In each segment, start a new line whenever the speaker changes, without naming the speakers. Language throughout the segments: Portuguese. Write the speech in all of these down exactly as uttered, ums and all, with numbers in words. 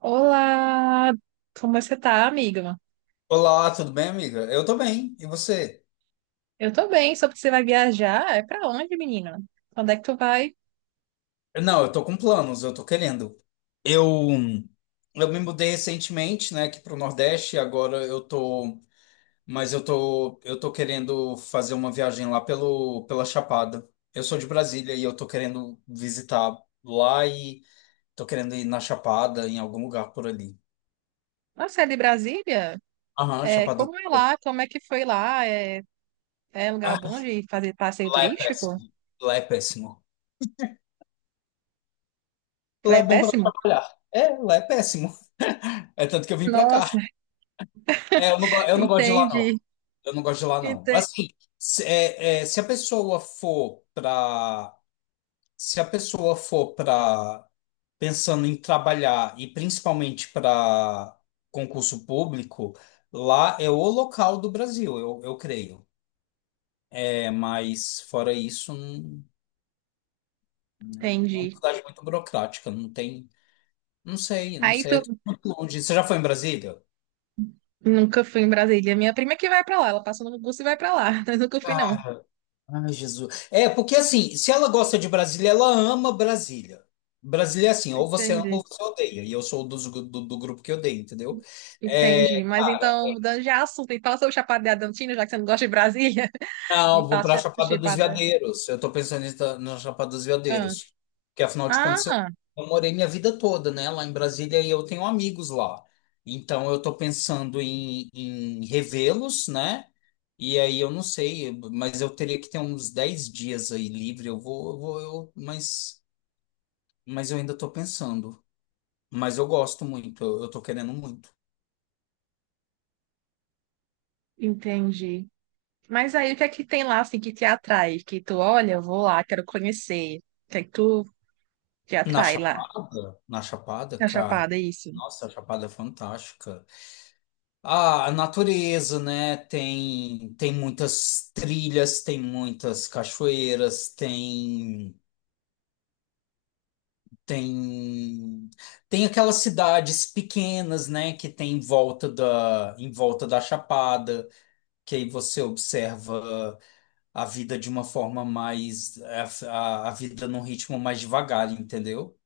Olá, como você tá, amiga?
Olá, tudo bem, amiga? Eu tô bem. E você?
Eu tô bem, soube que você vai viajar. É pra onde, menina? Quando é que tu vai?
Não, eu tô com planos, eu tô querendo. Eu, eu me mudei recentemente, né, aqui pro Nordeste. E agora eu tô, mas eu tô, eu tô querendo fazer uma viagem lá pelo, pela Chapada. Eu sou de Brasília e eu tô querendo visitar lá e tô querendo ir na Chapada, em algum lugar por ali.
Nossa, é de Brasília?
Aham,
É,
Chapada.
como é lá? Como é que foi lá? É, é lugar
Ah,
bom de fazer passeio
lá é
turístico?
péssimo. Lá é péssimo. Lá
É
é bom pra
péssimo?
trabalhar. É, lá é péssimo. É tanto que eu vim pra cá.
Nossa.
É, eu não, go- eu não gosto de lá, não.
entendi,
Eu não gosto de lá, não.
ente-
Assim, se, é, é, se a pessoa for para, se a pessoa for para, pensando em trabalhar e principalmente para concurso público, lá é o local do Brasil, eu, eu creio. É, mas fora isso, não, né, é uma
Entendi.
cidade muito burocrática, não tem, não sei, não
Aí
sei, é tudo
tu
muito longe. Você já foi em Brasília?
nunca fui em Brasília. Minha prima que vai pra lá, ela passou no curso e vai pra lá. Mas nunca fui, não.
Cara, ai, Jesus. É, porque assim, se ela gosta de Brasília, ela ama Brasília. Brasília é assim, ou você ama
Entendi,
ou você odeia. E eu sou dos gru- do, do grupo que odeia, entendeu? É,
entendi. Mas
cara,
então, mudando de assunto, e fala sobre o Chapada Diamantina, já que você não gosta de Brasília. Me
não, vou pra
faça
Chapada dos
chipada.
Veadeiros. Eu tô pensando em estar na Chapada dos
Ah,
Veadeiros. Porque afinal de contas, eu,
ah,
eu morei minha vida toda, né, lá em Brasília e eu tenho amigos lá. Então eu tô pensando em, em revê-los, né? E aí eu não sei, mas eu teria que ter uns dez dias aí livre. Eu vou, eu vou, eu, mas. Mas eu ainda tô pensando. Mas eu gosto muito, eu, eu tô querendo muito.
Entendi. Mas aí o que é que tem lá assim que te atrai? Que tu olha, eu vou lá, quero conhecer. O que é que tu te
Na
atrai lá?
Chapada, na Chapada,
Na
cara.
Chapada, isso.
Nossa, a Chapada é fantástica. Ah, a natureza, né? Tem tem muitas trilhas, tem muitas cachoeiras, tem tem tem aquelas cidades pequenas, né, que tem em volta da em volta da Chapada, que aí você observa a vida de uma forma mais, a, a a vida num ritmo mais devagar, entendeu?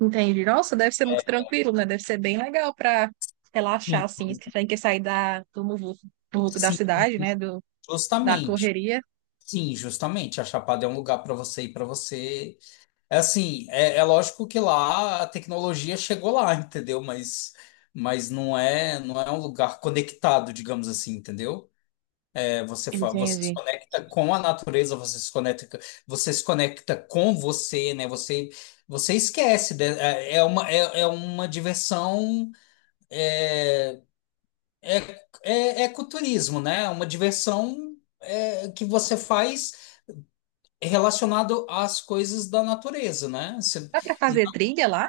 Entendi. Nossa, deve ser muito tranquilo, né? Deve ser bem legal pra relaxar,
Sim.
assim, sem que sair da, do muvuco muvuco da
Sim,
cidade, né? Do, da
justamente.
correria.
Sim, justamente. A Chapada é um lugar para você ir para você. É assim, é, é lógico que lá a tecnologia chegou lá, entendeu? Mas, mas não é, não é um lugar conectado, digamos assim, entendeu? É, você, fa- você se
Entendi.
conecta com a natureza, você se conecta, você se conecta com você, né? Você, você esquece, né? É é uma, é, é uma diversão. É, é ecoturismo, né? É uma diversão, é, que você faz relacionado às coisas da natureza, né? Você,
Dá pra fazer trilha lá?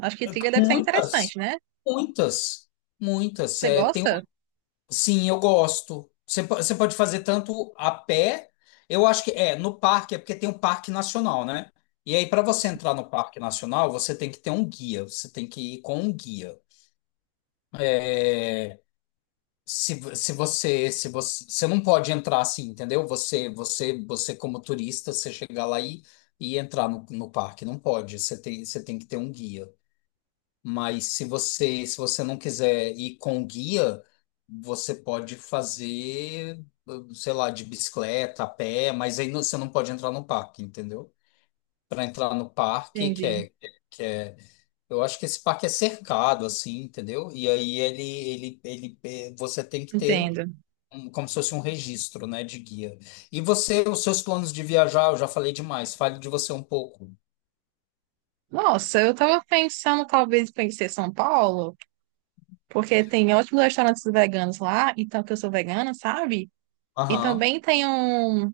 Acho que trilha deve ser
muitas,
interessante, né?
muitas, muitas.
Você
É, tem,
gosta?
sim, eu gosto. Você, po- você pode fazer tanto a pé, eu acho que é no parque, é porque tem um parque nacional, né? E aí, para você
Sim.
entrar no parque nacional, você tem que ter um guia, você tem que ir com um guia. É, Se, vo- se você, se você, você não pode entrar assim, entendeu? Você, você, você, como turista, você chegar lá e, e entrar no, no parque, não pode. Você tem, você tem que ter um guia. Mas se você, se você não quiser ir com o guia, você pode fazer, sei lá, de bicicleta, a pé, mas aí não, você não pode entrar no parque, entendeu? Para entrar no parque, que
Entendi,
é, que é eu acho que esse parque é cercado, assim, entendeu? E aí ele, ele, ele, eh, você tem que ter
entendo.
um, como se fosse um registro, né, de guia. E você, os seus planos de viajar, eu já falei demais, fale de você um pouco.
Nossa, eu tava pensando talvez em conhecer São Paulo, porque tem ótimos restaurantes veganos lá, então que eu sou vegana, sabe? E
Aham.
também tem um,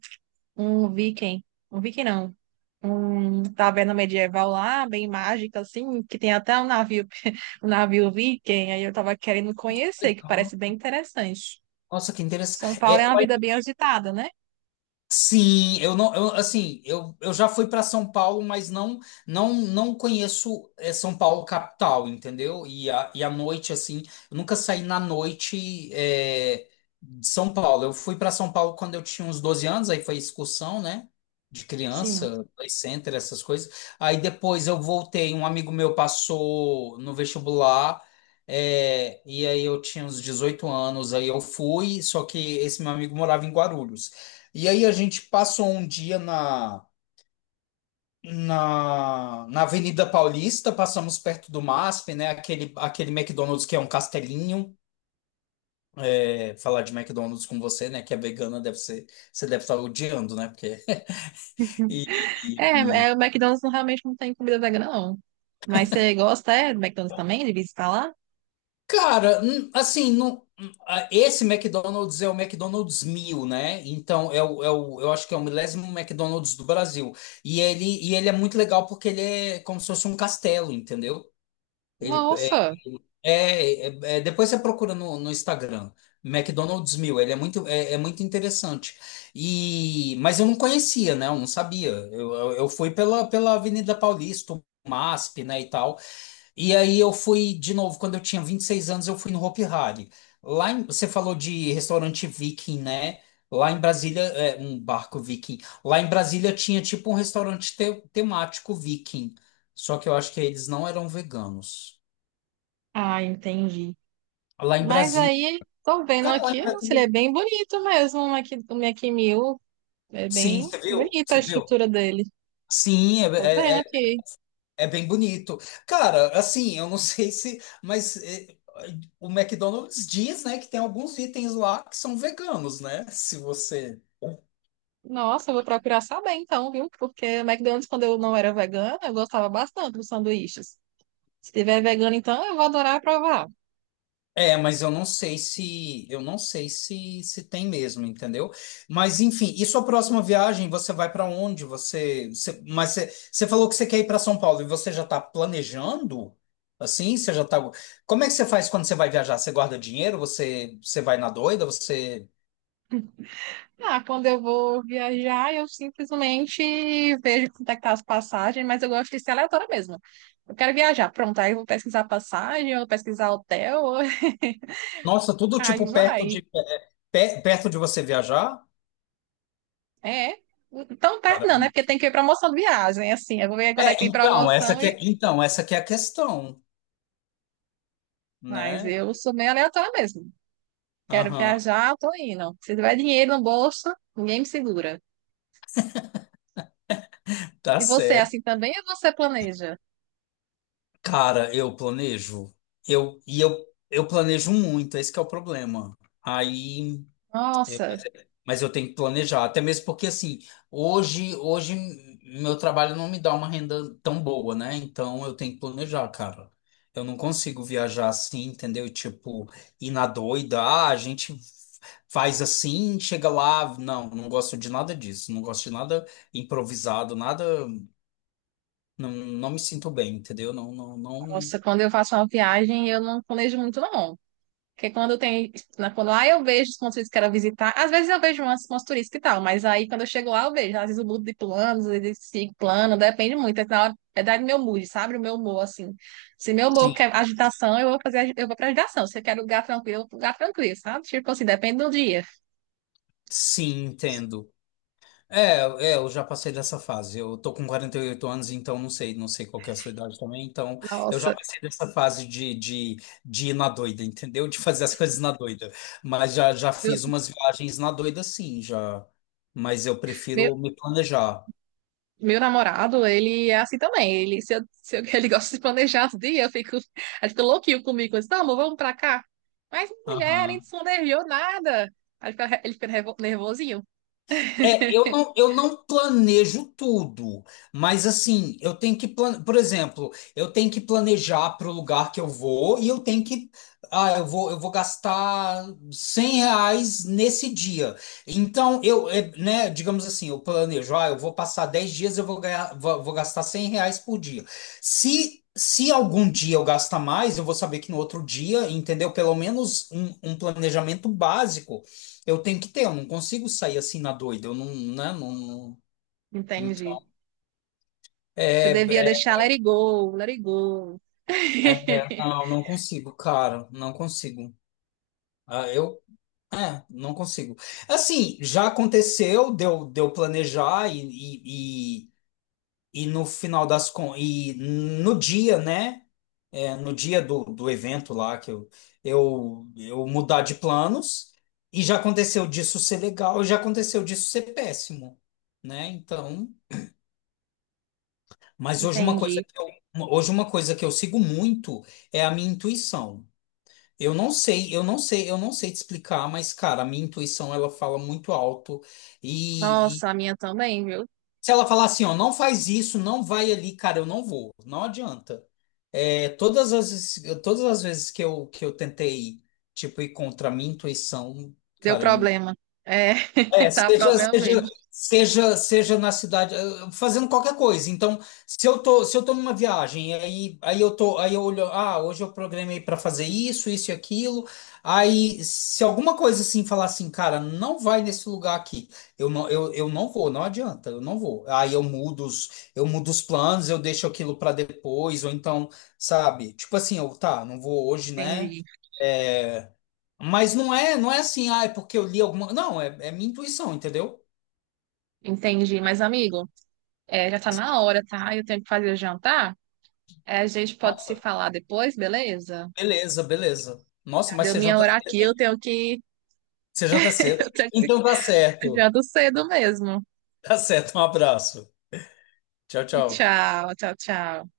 um viking, um viking não, um taverna medieval lá, bem mágica assim, que tem até um navio, um navio viking, aí eu tava querendo conhecer, que
Legal.
parece bem interessante.
Nossa, que
São
interessante.
Paulo é uma vida bem agitada, né?
Sim, eu não, eu, assim, eu, eu já fui para São Paulo, mas não não não conheço, eh, São Paulo capital, entendeu? E a, e a noite, assim, eu nunca saí na noite, eh, de São Paulo. Eu fui para São Paulo quando eu tinha uns doze anos, aí foi excursão, né? De
Sim.
criança, play center, essas coisas. Aí depois eu voltei, um amigo meu passou no vestibular. É, e aí eu tinha uns dezoito anos, aí eu fui, só que esse meu amigo morava em Guarulhos. E aí a gente passou um dia na, na, na Avenida Paulista, passamos perto do M A S P, né? Aquele, aquele McDonald's que é um castelinho. É, falar de McDonald's com você, né? Que é vegana, deve ser, você deve estar odiando, né? Porque. E, e-
É,
e-
é, o McDonald's não- realmente não tem comida vegana, não. Mas você gosta, é, do McDonald's também, de visitar lá?
Cara, hum, assim, não, hum, ah, esse McDonald's é o McDonald's mil, né? Então, é o, é o, eu acho que é o milésimo McDonald's do Brasil. E ele, e ele é muito legal porque ele é como se fosse um castelo, entendeu? Ele,
Nossa!
É, é- é, depois você procura no, no Instagram, McDonald's Mil. Ele é muito, é, é muito interessante. E, mas eu não conhecia, né? Eu não sabia. Eu, eu, eu fui pela, pela Avenida Paulista, o M A S P, né, e tal. E aí eu fui de novo, quando eu tinha vinte e seis anos, eu fui no Hopi Hari. Lá em, você falou de restaurante viking, né? Lá em Brasília, é, um barco viking. Lá em Brasília tinha tipo um restaurante te- temático viking. Só que eu acho que eles não eram veganos.
Ah, entendi.
Lá em
Mas
Brasília.
aí, tô vendo
Cara, lá
aqui,
em
nossa, ele é
tudo.
bem bonito mesmo, o Mac, o Mac Mill. É
Sim,
bem
você viu?
bonita a
Você viu?
estrutura dele.
Sim,
Tô vendo
é, é, é
aqui.
é bem bonito. Cara, assim, eu não sei se. Mas é, o McDonald's diz, né, que tem alguns itens lá que são veganos, né? Se você.
Nossa, eu vou procurar saber então, viu? Porque o McDonald's, quando eu não era vegana, eu gostava bastante dos sanduíches. Se tiver vegano, então, eu vou adorar provar.
É, mas eu não sei se eu não sei se se tem mesmo, entendeu? Mas enfim, e sua próxima viagem, você vai para onde? Você, você- mas você, você falou que você quer ir para São Paulo e você já está planejando? Assim, você já tá. Como é que você faz quando você vai viajar? Você guarda dinheiro? Você você vai na doida? Você,
Ah, quando eu vou viajar, eu simplesmente vejo quanto é que tá as passagens, mas eu gosto de ser aleatória mesmo. Eu quero viajar, pronto, aí eu vou pesquisar passagem, eu vou pesquisar hotel,
nossa, tudo
aí
tipo perto
vai.
de, pe- perto de você viajar?
É, tão perto
Cara,
não, né? Porque tem que ver promoção de viagem, assim, eu vou ver quando aí
é,
tem
então, essa
promoção
que
e...
é, então, essa que é a questão,
Mas
né?
eu sou meio aleatória mesmo. Quero
Aham,
viajar, tô indo. Se tiver dinheiro no bolso, ninguém me segura.
tá
E você, é assim
certo.
também, ou você planeja?
Cara, eu planejo. Eu, e eu, eu planejo muito, esse que é o problema. Aí, é,
Nossa,
mas eu tenho que planejar, até mesmo porque assim, hoje, hoje meu trabalho não me dá uma renda tão boa, né? Então eu tenho que planejar, cara. Eu não consigo viajar assim, entendeu? Tipo, ir na doida, ah, a gente faz assim, chega lá, não, não gosto de nada disso, não gosto de nada improvisado, nada, não, não me sinto bem, entendeu? Não, não, não.
nossa, quando eu faço uma viagem, eu não planejo muito, não. Porque quando tem, na- quando lá eu vejo os pontos turísticos que eu quero visitar, às vezes eu vejo umas, umas turísticas e tal, mas aí quando eu chego lá eu vejo, às vezes eu mudo de planos, às vezes sigo plano, depende muito, é na hora, é da do meu mood, sabe? O meu humor, assim. Se meu humor quer agitação, eu vou fazer, agi- eu vou pra agitação. Se eu quero lugar tranquilo, eu vou pro lugar tranquilo, sabe? Tipo assim, depende do dia.
Sim, entendo. É, é, eu já passei dessa fase. Eu tô com quarenta e oito anos, então não sei, não sei qual que é a sua idade também. Então, eu já
Nossa,
passei dessa fase de, de, de ir na doida, entendeu? De fazer as coisas na doida. Mas já, já
eu-
fiz umas viagens na doida, sim, já. Mas eu
meu
prefiro me planejar.
Meu namorado, ele é assim também. Ele, se eu, se eu- ele gosta de planejar os dias, eu fico, ele fica louquinho comigo. Eu disse, não, amor, vamos pra cá. Mas mulher, nem
Aham.
se planejou nada. Aí ele fica, ele fica nervo- nervosinho.
É, eu não, eu não planejo tudo, mas assim, eu tenho que plan, por exemplo, eu tenho que planejar para o lugar que eu vou e eu tenho que, ah, eu vou, eu vou gastar cem reais nesse dia. Então, eu, é, né, digamos assim, eu planejo, ah, eu vou passar dez dias, eu vou ganhar, vou, vou gastar cem reais por dia. Se, se algum dia eu gastar mais, eu vou saber que no outro dia, entendeu? Pelo menos um, um planejamento básico eu tenho que ter, eu não consigo sair assim na doida, eu não, né, não, não,
Entendi.
então,
Você
é,
devia
é,
deixar let it go, let it go.
não, não consigo, cara, não consigo. Ah, eu, é, não consigo. Assim, já aconteceu, deu, deu planejar e, e, e, e no final das con, e no dia, né, é, no dia do, do evento lá, que eu, eu, eu mudar de planos, e já aconteceu disso ser legal, e já aconteceu disso ser péssimo, né, então... Mas hoje uma coisa
Entendi.
que eu, uma- hoje uma coisa que eu sigo muito é a minha intuição. Eu não sei, eu não sei, eu não sei te explicar, mas cara, a minha intuição ela fala muito alto e, e
Nossa, a minha também, viu?
se ela falar assim, ó, não faz isso, não vai ali, cara, eu não vou, não adianta. É, todas as todas as vezes que eu que eu tentei tipo ir contra a minha intuição,
Deu
cara, eu
problema. É,
é,
tá
seja,
problema mesmo.
seja, seja, seja na cidade, eh, fazendo qualquer coisa. Então, se eu tô, se eu tô numa viagem, e aí, aí eu tô, aí eu olho, ah, hoje eu programei para fazer isso, isso e aquilo. Aí, se alguma coisa assim falar assim, cara, não vai nesse lugar aqui, eu não, eu, eu não vou, não adianta, eu não vou. Aí eu mudo os, eu mudo os planos, eu deixo aquilo para depois, ou então, sabe? Tipo assim, eu, tá, não vou hoje, né?
Entendi,
É, mas não é, não é assim, ah, é porque eu li alguma. Não, é, é minha intuição, entendeu?
entendi. Mas, amigo, é, já tá na hora, tá? Eu tenho que fazer o jantar. É, a gente pode
Nossa,
se falar depois, beleza?
beleza, beleza. Nossa,
Cadê
mas
eu
você
minha
janta,
hora aqui? Eu tenho que,
você janta cedo.
eu tenho que
Então tá
ir
certo.
ser cedo mesmo.
Tá certo, um abraço. Tchau, tchau.
Tchau, tchau, tchau.